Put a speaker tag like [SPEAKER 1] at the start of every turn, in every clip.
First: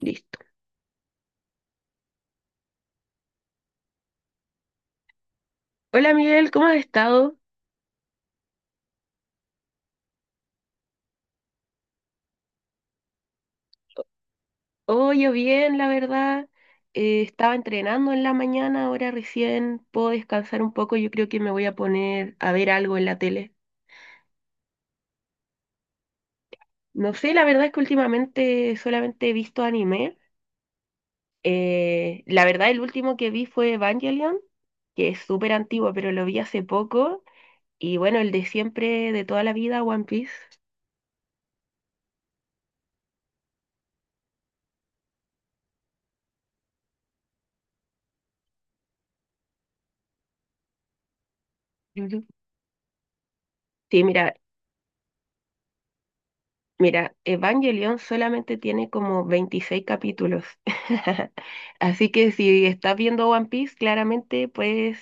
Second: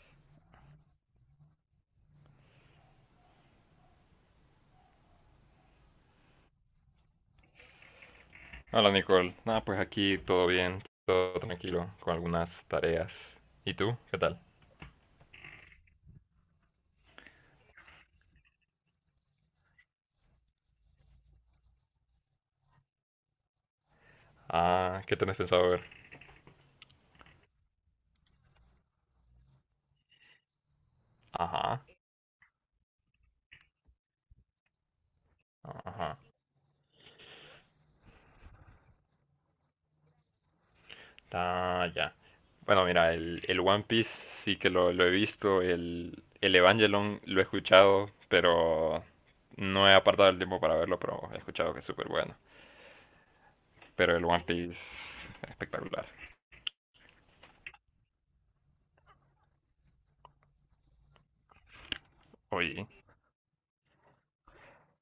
[SPEAKER 1] Listo. Hola Miguel, ¿cómo has estado?
[SPEAKER 2] Hola Nicole, nada, pues aquí todo bien, todo tranquilo, con algunas tareas. ¿Y tú? ¿Qué tal?
[SPEAKER 1] Oh, yo bien, la verdad. Estaba entrenando en la mañana, ahora recién puedo descansar un poco. Yo creo que me voy a poner a ver algo en la tele.
[SPEAKER 2] Ah, ¿qué tenés pensado ver?
[SPEAKER 1] No sé, la verdad es que últimamente solamente he visto anime.
[SPEAKER 2] Ajá,
[SPEAKER 1] La verdad, el último que vi fue Evangelion, que es súper antiguo, pero
[SPEAKER 2] ajá,
[SPEAKER 1] lo vi hace poco. Y bueno, el de siempre, de toda la vida, One Piece.
[SPEAKER 2] ah, ya. Bueno, mira, el One Piece sí que lo he visto, el Evangelion lo he escuchado, pero no he apartado el tiempo para verlo, pero he escuchado que es súper
[SPEAKER 1] Ujú.
[SPEAKER 2] bueno.
[SPEAKER 1] Sí,
[SPEAKER 2] Pero el
[SPEAKER 1] mira,
[SPEAKER 2] One Piece, espectacular.
[SPEAKER 1] Mira, Evangelion solamente tiene como 26 capítulos. Así que si
[SPEAKER 2] Oye,
[SPEAKER 1] estás viendo One Piece, claramente puedes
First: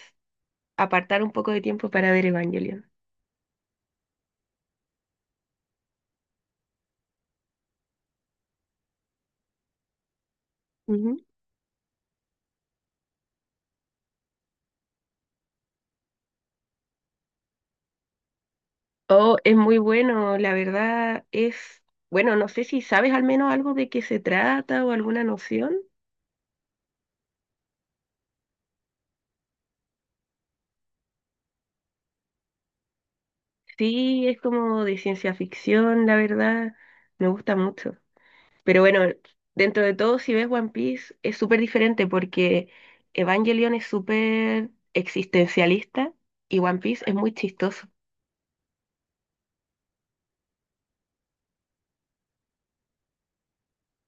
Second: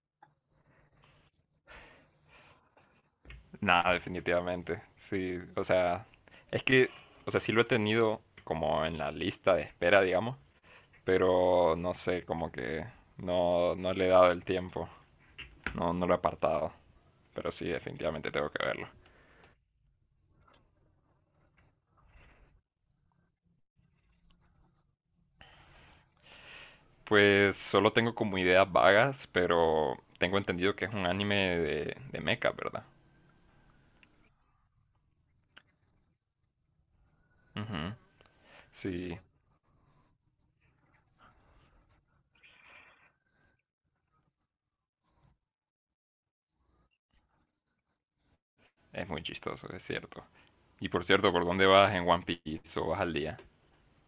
[SPEAKER 1] apartar un poco de tiempo para ver Evangelion.
[SPEAKER 2] no, definitivamente. Sí, o sea, es que, o sea, sí lo he tenido como en la lista de espera, digamos,
[SPEAKER 1] Ujú.
[SPEAKER 2] pero no sé, como que no le he dado el tiempo. No, no lo he apartado. Pero sí, definitivamente tengo que verlo.
[SPEAKER 1] Oh, es muy bueno, la verdad es, bueno, no sé si sabes al menos algo de qué se trata o alguna noción.
[SPEAKER 2] Pues solo tengo como ideas vagas, pero tengo entendido que es un anime de mecha, ¿verdad?
[SPEAKER 1] Sí, es como de ciencia ficción, la verdad, me gusta
[SPEAKER 2] Ujú.
[SPEAKER 1] mucho. Pero bueno,
[SPEAKER 2] Sí,
[SPEAKER 1] dentro de todo, si ves One Piece, es súper diferente porque Evangelion es súper existencialista y One Piece es muy chistoso.
[SPEAKER 2] es muy chistoso, es cierto. Y por cierto, ¿por dónde vas en One Piece o vas al día?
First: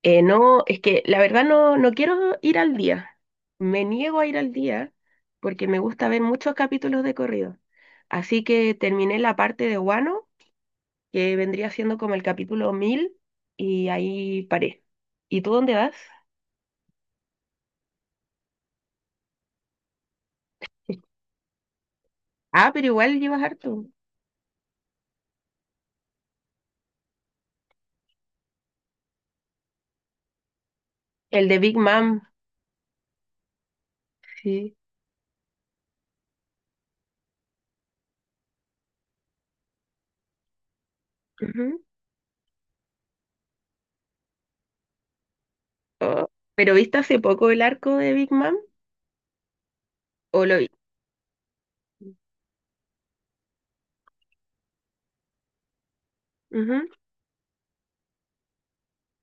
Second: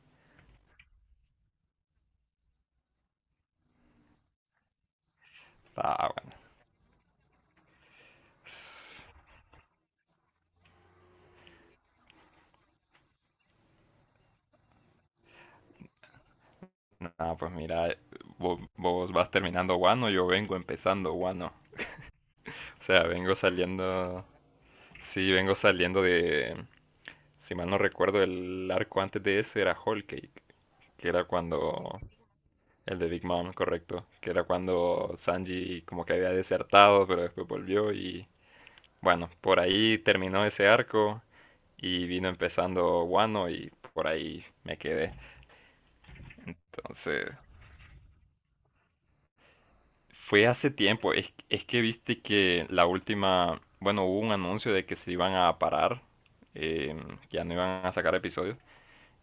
[SPEAKER 1] No, es que la verdad no, no quiero ir al día. Me niego a ir al día porque me gusta
[SPEAKER 2] Ah,
[SPEAKER 1] ver
[SPEAKER 2] bueno.
[SPEAKER 1] muchos capítulos de corrido. Así que terminé la parte de Wano, que vendría siendo como el capítulo 1000 y ahí paré. ¿Y tú dónde vas?
[SPEAKER 2] Nada, pues mira, vos vas terminando guano, yo vengo empezando guano.
[SPEAKER 1] Ah,
[SPEAKER 2] O
[SPEAKER 1] pero
[SPEAKER 2] sea,
[SPEAKER 1] igual
[SPEAKER 2] vengo
[SPEAKER 1] llevas harto.
[SPEAKER 2] saliendo. Sí, vengo saliendo de. Si mal no recuerdo, el arco antes de ese era Whole Cake, que era
[SPEAKER 1] El de Big
[SPEAKER 2] cuando.
[SPEAKER 1] Mom.
[SPEAKER 2] El de Big Mom, correcto. Que era
[SPEAKER 1] Sí.
[SPEAKER 2] cuando Sanji como que había desertado, pero después volvió y. Bueno, por ahí terminó ese arco y vino empezando Wano y por ahí me quedé.
[SPEAKER 1] Oh, ¿pero viste hace
[SPEAKER 2] Entonces,
[SPEAKER 1] poco el arco de Big Mom? ¿O
[SPEAKER 2] fue
[SPEAKER 1] lo vi?
[SPEAKER 2] hace tiempo. Es que viste que la última, bueno, hubo un anuncio de que se iban a parar,
[SPEAKER 1] Ujú.
[SPEAKER 2] eh, que ya no iban a sacar episodios,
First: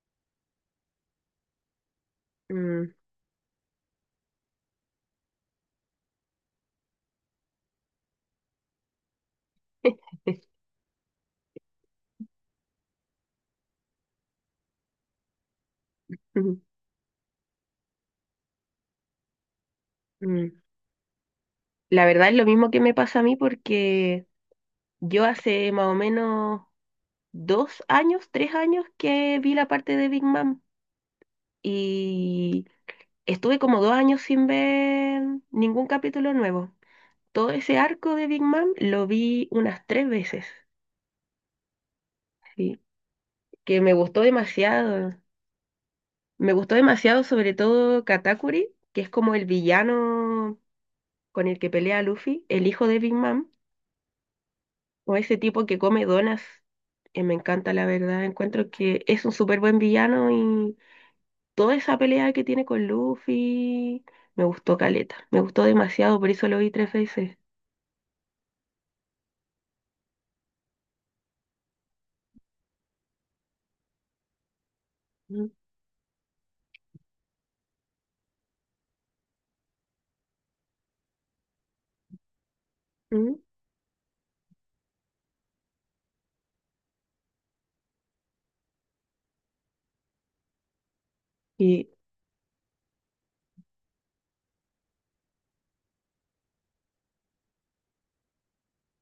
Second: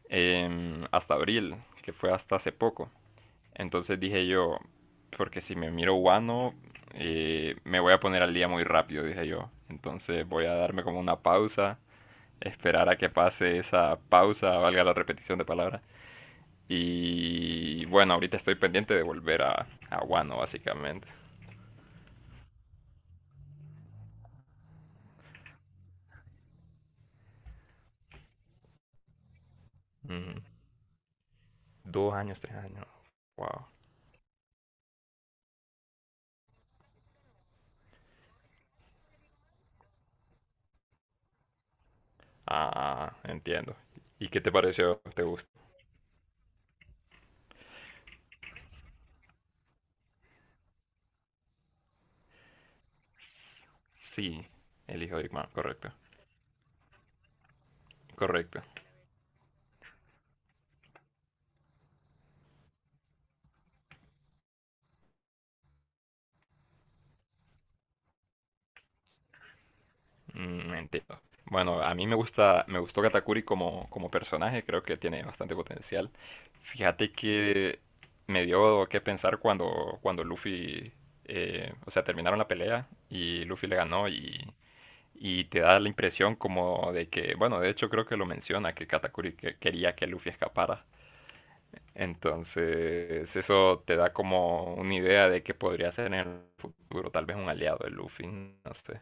[SPEAKER 2] hasta abril, que fue hasta hace poco.
[SPEAKER 1] Mm,
[SPEAKER 2] Entonces dije yo, porque si me miro Wano, me voy a poner al día muy rápido, dije yo. Entonces voy a darme como una pausa, esperar a que pase esa pausa, valga la repetición de palabras.
[SPEAKER 1] ujú,
[SPEAKER 2] Y bueno, ahorita estoy pendiente de volver a Wano,
[SPEAKER 1] mm.
[SPEAKER 2] básicamente.
[SPEAKER 1] La verdad es lo mismo que me pasa a mí porque yo hace más o menos 2 años, 3 años que vi la parte de Big
[SPEAKER 2] Mm,
[SPEAKER 1] Mom
[SPEAKER 2] dos años, tres
[SPEAKER 1] y
[SPEAKER 2] años.
[SPEAKER 1] estuve
[SPEAKER 2] Wow.
[SPEAKER 1] como 2 años sin ver ningún capítulo nuevo. Todo ese arco de Big Mom lo vi unas tres veces,
[SPEAKER 2] Ah,
[SPEAKER 1] sí,
[SPEAKER 2] ah, ah, entiendo.
[SPEAKER 1] que me gustó
[SPEAKER 2] ¿Y qué te pareció?
[SPEAKER 1] demasiado.
[SPEAKER 2] ¿Te gustó?
[SPEAKER 1] Me gustó demasiado sobre todo Katakuri, que es como el villano con el que pelea Luffy, el hijo de Big Mom,
[SPEAKER 2] Sí, el
[SPEAKER 1] o
[SPEAKER 2] hijo de Big
[SPEAKER 1] ese
[SPEAKER 2] Man,
[SPEAKER 1] tipo que
[SPEAKER 2] correcto.
[SPEAKER 1] come donas. Me encanta, la verdad.
[SPEAKER 2] Correcto.
[SPEAKER 1] Encuentro que es un súper buen villano y toda esa pelea que tiene con Luffy me gustó caleta. Me gustó demasiado, por eso lo vi tres veces.
[SPEAKER 2] Mm, entiendo. Bueno, a mí me gusta, me gustó Katakuri como, como personaje, creo que tiene
[SPEAKER 1] Mm,
[SPEAKER 2] bastante potencial. Fíjate que me dio que pensar cuando, cuando Luffy, o sea, terminaron la pelea
[SPEAKER 1] mm.
[SPEAKER 2] y Luffy le ganó y te da la impresión como de que, bueno, de hecho creo que lo menciona, que Katakuri quería que Luffy escapara.
[SPEAKER 1] Y
[SPEAKER 2] Entonces, eso te da como una idea de que podría ser en el futuro tal vez un aliado de Luffy, no sé.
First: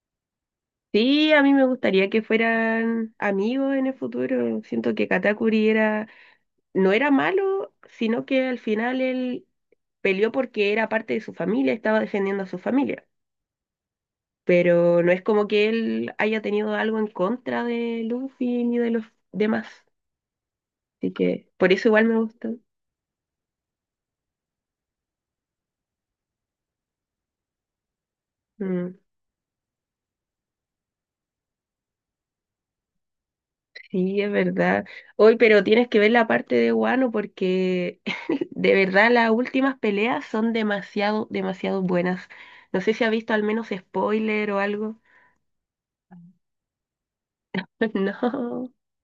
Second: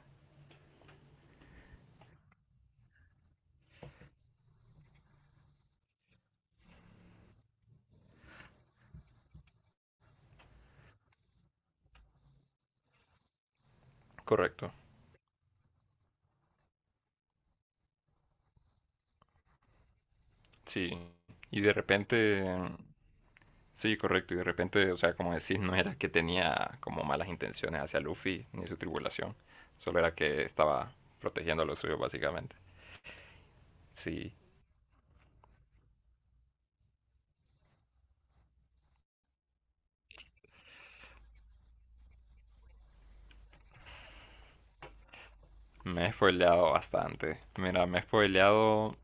[SPEAKER 1] sí, a mí me gustaría que fueran amigos en el futuro. Siento que Katakuri era, no era malo, sino que al final él peleó porque era parte de su familia, estaba defendiendo a su familia.
[SPEAKER 2] Correcto,
[SPEAKER 1] Pero no es como que él haya tenido algo en contra de Luffy ni de los demás.
[SPEAKER 2] sí.
[SPEAKER 1] Así que
[SPEAKER 2] Y
[SPEAKER 1] por
[SPEAKER 2] de
[SPEAKER 1] eso igual me
[SPEAKER 2] repente,
[SPEAKER 1] gustó.
[SPEAKER 2] sí, correcto, y de repente, o sea, como decís, no era que tenía como malas intenciones hacia Luffy ni su
[SPEAKER 1] Mm,
[SPEAKER 2] tripulación, solo era que estaba protegiendo a los suyos básicamente.
[SPEAKER 1] sí, es
[SPEAKER 2] Sí,
[SPEAKER 1] verdad. Hoy, pero tienes que ver la parte de Wano porque de verdad las últimas peleas son demasiado, demasiado buenas. No sé si ha visto al menos spoiler o algo.
[SPEAKER 2] me he spoileado bastante. Mira, me he
[SPEAKER 1] No.
[SPEAKER 2] spoileado...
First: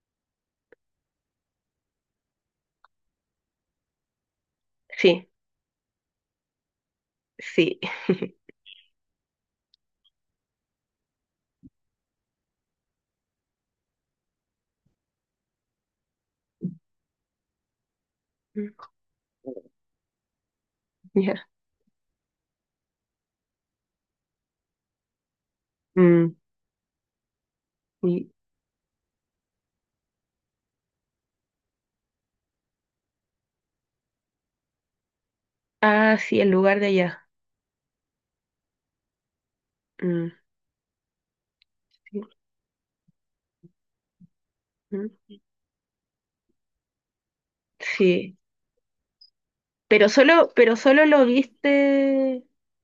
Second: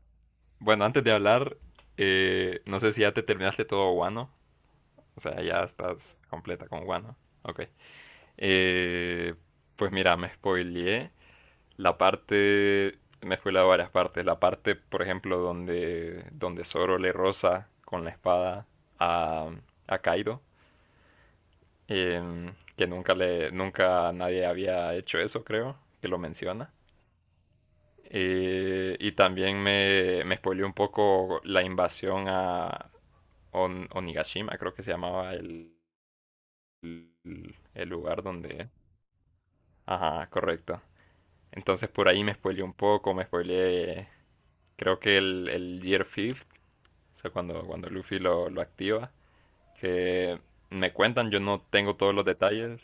[SPEAKER 2] Bueno, antes de hablar, no sé si ya te terminaste todo guano. O
[SPEAKER 1] Sí,
[SPEAKER 2] sea, ya estás completa con Wano. Ok.
[SPEAKER 1] sí.
[SPEAKER 2] Eh, pues mira, me spoileé la parte, me spoileé varias partes. La parte, por ejemplo, donde Zoro le roza con la espada
[SPEAKER 1] Mm,
[SPEAKER 2] a, a Kaido.
[SPEAKER 1] ya.
[SPEAKER 2] Que nunca le, nunca nadie había hecho eso, creo, que lo
[SPEAKER 1] Mm,
[SPEAKER 2] menciona.
[SPEAKER 1] sí.
[SPEAKER 2] Y también me spoileó un poco la invasión a Onigashima, creo que se llamaba
[SPEAKER 1] Ah, sí, el lugar de allá.
[SPEAKER 2] el lugar donde, ajá,
[SPEAKER 1] Mm,
[SPEAKER 2] correcto. Entonces por
[SPEAKER 1] sí.
[SPEAKER 2] ahí me spoileé un poco, me spoileé, creo
[SPEAKER 1] Mm,
[SPEAKER 2] que el Year Fifth, o sea, cuando, cuando Luffy
[SPEAKER 1] sí.
[SPEAKER 2] lo activa,
[SPEAKER 1] Pero
[SPEAKER 2] que
[SPEAKER 1] solo, pero
[SPEAKER 2] me
[SPEAKER 1] solo lo
[SPEAKER 2] cuentan, yo no tengo todos los
[SPEAKER 1] viste,
[SPEAKER 2] detalles.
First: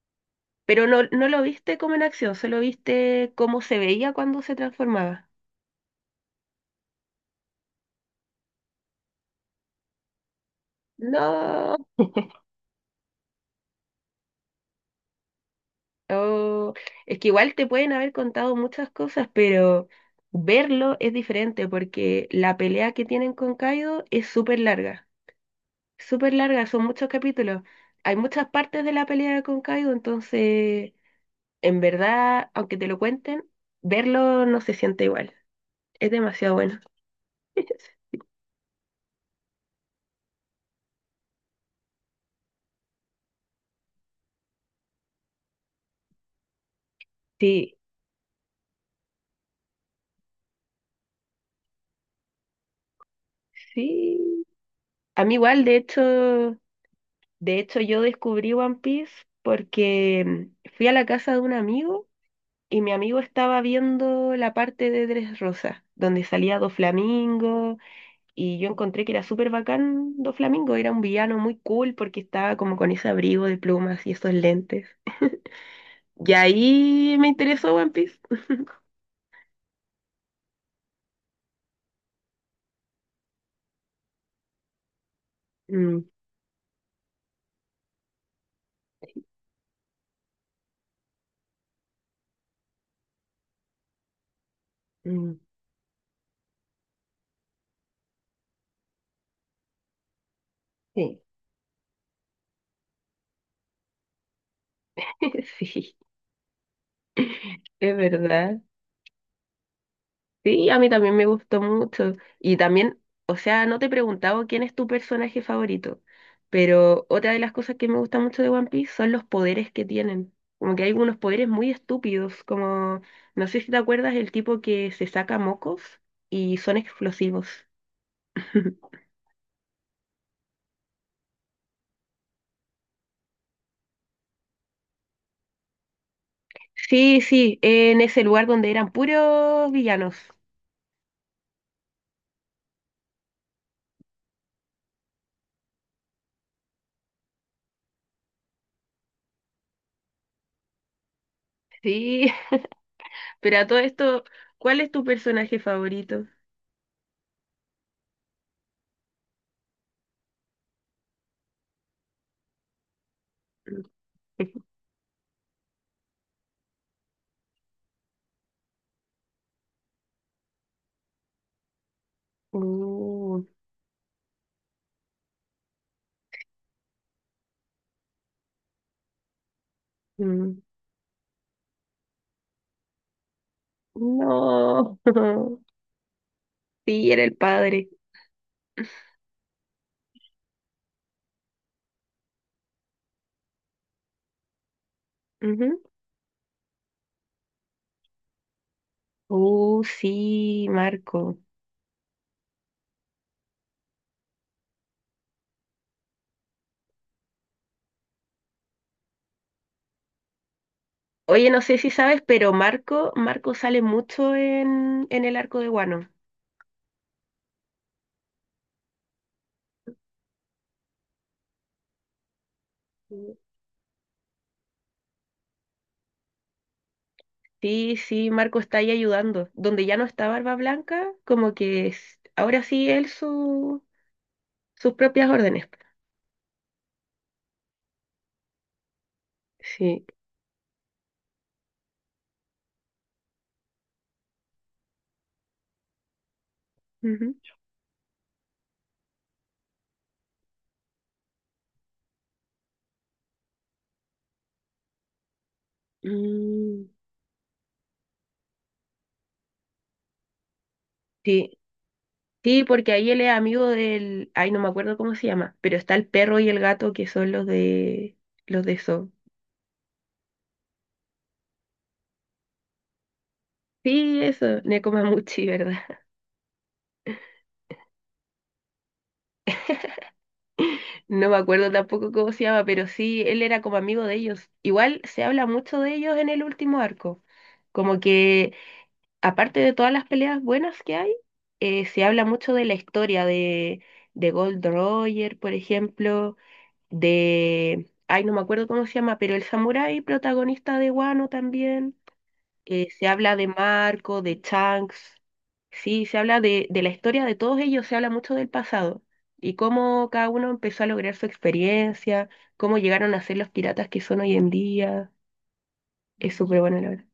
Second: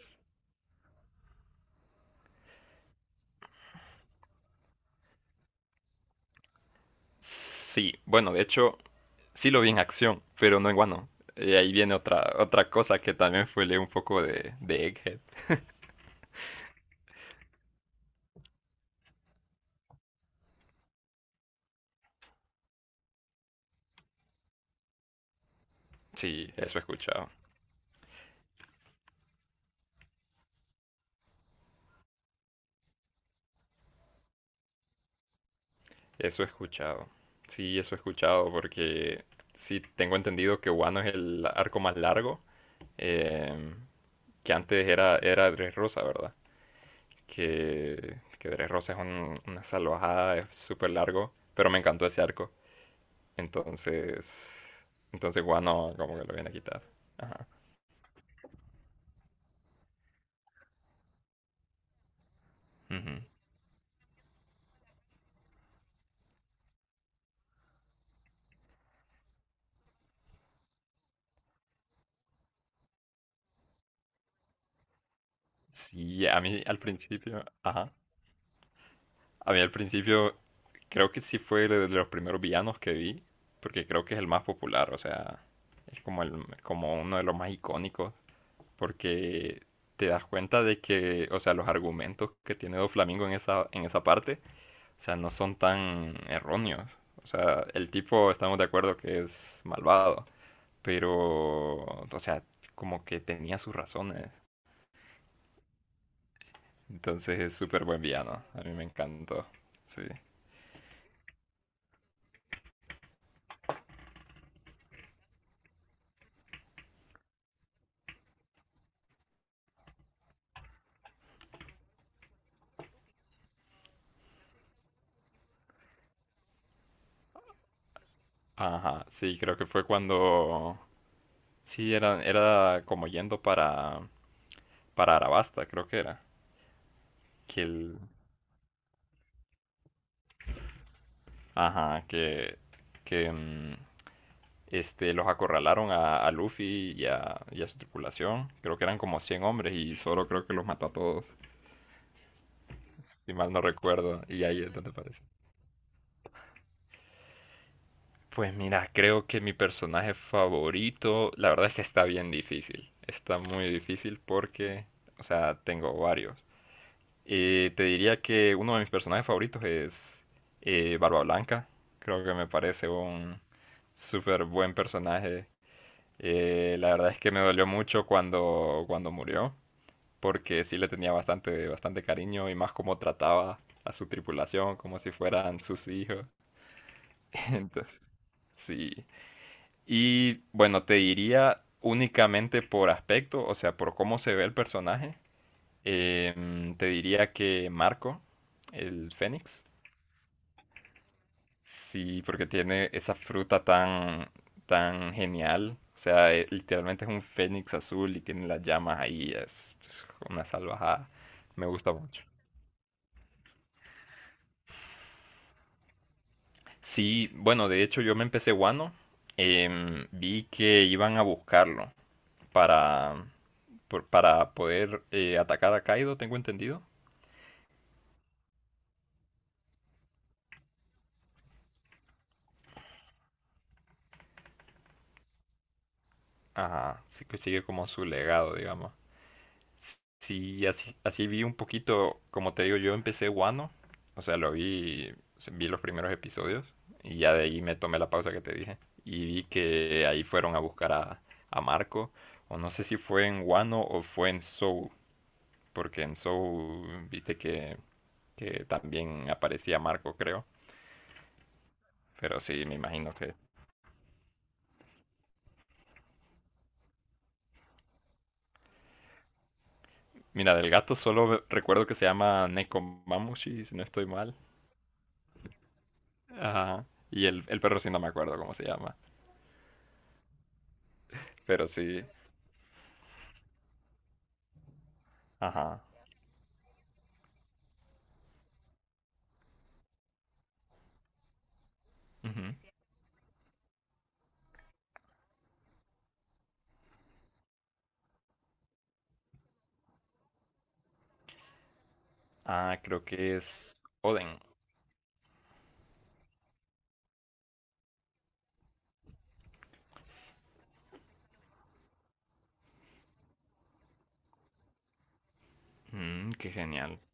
[SPEAKER 1] pero no, no lo viste como en acción, solo viste cómo se veía cuando se transformaba.
[SPEAKER 2] Sí, bueno, de hecho, sí lo vi en acción, pero no en Wano. Y ahí
[SPEAKER 1] No,
[SPEAKER 2] viene otra, otra cosa que también spoileé un poco de Egghead.
[SPEAKER 1] oh, es que igual te pueden haber contado muchas cosas, pero verlo es diferente porque la pelea que tienen con Kaido es súper
[SPEAKER 2] Sí,
[SPEAKER 1] larga,
[SPEAKER 2] eso he
[SPEAKER 1] son muchos
[SPEAKER 2] escuchado.
[SPEAKER 1] capítulos. Hay muchas partes de la pelea con Kaido, entonces, en verdad, aunque te lo cuenten, verlo no se siente igual. Es
[SPEAKER 2] Eso he
[SPEAKER 1] demasiado bueno.
[SPEAKER 2] escuchado. Sí, eso he escuchado porque sí tengo entendido que Wano es el arco más largo, eh, que antes era Dressrosa, ¿verdad?
[SPEAKER 1] Sí,
[SPEAKER 2] Que Dressrosa es una salvajada, es súper largo, pero me encantó ese arco. Entonces,
[SPEAKER 1] sí, a mí
[SPEAKER 2] entonces
[SPEAKER 1] igual,
[SPEAKER 2] Wano como que lo viene a quitar. Ajá.
[SPEAKER 1] de hecho yo descubrí One Piece porque fui a la casa de un amigo y mi
[SPEAKER 2] Ujú.
[SPEAKER 1] amigo estaba viendo la parte de Dressrosa, donde salía Doflamingo y yo encontré que era súper bacán Doflamingo, era un villano muy cool porque estaba como con ese abrigo de plumas y esos lentes.
[SPEAKER 2] Sí,
[SPEAKER 1] Y
[SPEAKER 2] a mí al
[SPEAKER 1] ahí me
[SPEAKER 2] principio,
[SPEAKER 1] interesó One
[SPEAKER 2] ajá.
[SPEAKER 1] Piece.
[SPEAKER 2] A mí al principio creo que sí fue de los primeros villanos que vi, porque creo que es el más popular, o sea, es
[SPEAKER 1] Mm,
[SPEAKER 2] como, el, como uno de los más icónicos, porque te das cuenta de que, o sea, los argumentos que tiene Doflamingo en esa parte, o sea, no
[SPEAKER 1] mm,
[SPEAKER 2] son tan erróneos. O sea, el tipo estamos de acuerdo que es malvado,
[SPEAKER 1] sí.
[SPEAKER 2] pero, o sea, como que tenía sus razones.
[SPEAKER 1] Sí,
[SPEAKER 2] Entonces es súper
[SPEAKER 1] es
[SPEAKER 2] buen villano,
[SPEAKER 1] verdad.
[SPEAKER 2] a mí me encantó, sí.
[SPEAKER 1] Sí, a mí también me gustó mucho. Y también, o sea, no te he preguntado quién es tu personaje favorito, pero otra de las cosas que me gusta mucho de One Piece son los poderes que tienen. Como que hay unos poderes muy estúpidos, como, no sé si te acuerdas, el tipo que se saca mocos y son explosivos.
[SPEAKER 2] Ajá, sí, creo que fue cuando... Sí, era, era como yendo para Arabasta, creo que era.
[SPEAKER 1] Sí, sí,
[SPEAKER 2] Que el,
[SPEAKER 1] en ese lugar donde eran puros villanos.
[SPEAKER 2] ajá, que, que este, los acorralaron a Luffy y a su tripulación. Creo que eran como 100 hombres y Zoro creo que los mató a todos,
[SPEAKER 1] Sí,
[SPEAKER 2] si mal
[SPEAKER 1] pero
[SPEAKER 2] no
[SPEAKER 1] a todo
[SPEAKER 2] recuerdo.
[SPEAKER 1] esto,
[SPEAKER 2] Y ahí es
[SPEAKER 1] ¿cuál es
[SPEAKER 2] donde
[SPEAKER 1] tu
[SPEAKER 2] aparece.
[SPEAKER 1] personaje favorito?
[SPEAKER 2] Pues mira, creo que mi personaje favorito, la verdad es que está bien difícil. Está muy difícil porque, o sea, tengo varios. Y te diría que uno de mis personajes favoritos es Barba Blanca. Creo que me parece un
[SPEAKER 1] Uh,
[SPEAKER 2] súper buen personaje. La verdad es que me dolió mucho cuando, cuando murió,
[SPEAKER 1] mm.
[SPEAKER 2] porque sí le tenía bastante, bastante cariño y más como trataba a su tripulación
[SPEAKER 1] No.
[SPEAKER 2] como si fueran sus hijos.
[SPEAKER 1] Sí, era el padre.
[SPEAKER 2] Entonces, sí. Y bueno, te diría únicamente por aspecto, o sea, por cómo se ve el personaje,
[SPEAKER 1] Ujú.
[SPEAKER 2] te diría que Marco, el Fénix.
[SPEAKER 1] Sí, Marco.
[SPEAKER 2] Sí, porque tiene esa fruta tan, tan genial. O sea, literalmente es un fénix azul y tiene las llamas ahí. Es una salvajada.
[SPEAKER 1] Oye, no
[SPEAKER 2] Me
[SPEAKER 1] sé si
[SPEAKER 2] gusta
[SPEAKER 1] sabes,
[SPEAKER 2] mucho.
[SPEAKER 1] pero Marco sale mucho en el arco de Guano.
[SPEAKER 2] Sí, bueno, de hecho yo me empecé Wano. Vi que iban a buscarlo para,
[SPEAKER 1] Sí,
[SPEAKER 2] para poder atacar a Kaido, tengo entendido.
[SPEAKER 1] sí, sí, Marco está ahí ayudando. Donde ya no está Barba Blanca, como que ahora sí él sus propias órdenes.
[SPEAKER 2] Ajá, sí que sigue como su legado, digamos.
[SPEAKER 1] Sí.
[SPEAKER 2] Sí, así, así vi un poquito, como te digo, yo empecé Wano, o sea, lo vi, vi los primeros episodios y
[SPEAKER 1] Ujú.
[SPEAKER 2] ya de ahí me tomé la pausa que te dije y vi que ahí fueron a buscar a Marco, o no sé si fue en Wano o fue en Soul, porque en
[SPEAKER 1] Mm,
[SPEAKER 2] Soul viste que también aparecía Marco, creo,
[SPEAKER 1] sí.
[SPEAKER 2] pero
[SPEAKER 1] Sí,
[SPEAKER 2] sí, me
[SPEAKER 1] porque ahí
[SPEAKER 2] imagino
[SPEAKER 1] él es
[SPEAKER 2] que...
[SPEAKER 1] amigo del, ay, no me acuerdo cómo se llama, pero está el perro y el gato que son los de eso.
[SPEAKER 2] Mira, del gato solo recuerdo que se llama Nekomamushi, si no estoy
[SPEAKER 1] Sí,
[SPEAKER 2] mal.
[SPEAKER 1] eso, Nekomamuchi, ¿verdad?
[SPEAKER 2] Ajá. Y el perro sí no me acuerdo cómo se llama.
[SPEAKER 1] No me
[SPEAKER 2] Pero
[SPEAKER 1] acuerdo
[SPEAKER 2] sí,
[SPEAKER 1] tampoco cómo se llama, pero sí, él era como amigo de ellos. Igual se habla mucho
[SPEAKER 2] ajá.
[SPEAKER 1] de ellos en el último arco. Como que, aparte de todas las peleas buenas que hay, se habla
[SPEAKER 2] Ujú.
[SPEAKER 1] mucho de la historia de Gold Roger, por ejemplo, de... Ay, no me acuerdo cómo se llama, pero el samurái protagonista de Wano también.
[SPEAKER 2] Ah,
[SPEAKER 1] eh,
[SPEAKER 2] creo
[SPEAKER 1] se habla
[SPEAKER 2] que
[SPEAKER 1] de
[SPEAKER 2] es
[SPEAKER 1] Marco,
[SPEAKER 2] Oden.
[SPEAKER 1] de Chunks, sí, se habla de la historia de todos ellos, se habla mucho del pasado y cómo cada uno empezó a lograr su experiencia, cómo llegaron a ser los piratas que son hoy en día. Es
[SPEAKER 2] Mm, qué
[SPEAKER 1] súper bueno, la
[SPEAKER 2] genial.
[SPEAKER 1] verdad.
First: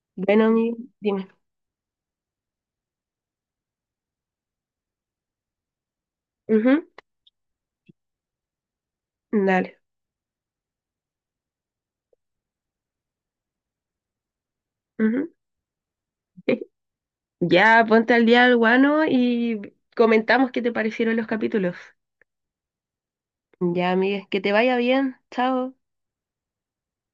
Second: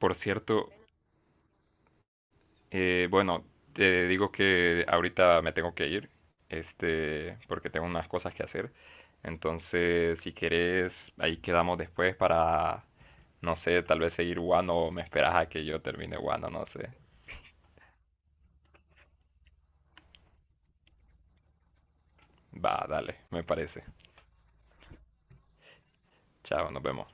[SPEAKER 2] Por
[SPEAKER 1] Bueno,
[SPEAKER 2] cierto,
[SPEAKER 1] dime.
[SPEAKER 2] bueno, te digo que ahorita me tengo que ir,
[SPEAKER 1] Ujú,
[SPEAKER 2] este, porque tengo unas cosas que hacer.
[SPEAKER 1] dale.
[SPEAKER 2] Entonces, si querés, ahí quedamos después para, no sé, tal vez seguir Wano o me
[SPEAKER 1] Ujú.
[SPEAKER 2] esperas a que yo termine Wano, no sé.
[SPEAKER 1] Ya, ponte al día al guano y comentamos qué te parecieron los capítulos.
[SPEAKER 2] Va, dale, me parece.
[SPEAKER 1] Ya, amigues, que te vaya bien. Chao.
[SPEAKER 2] Chao, nos vemos.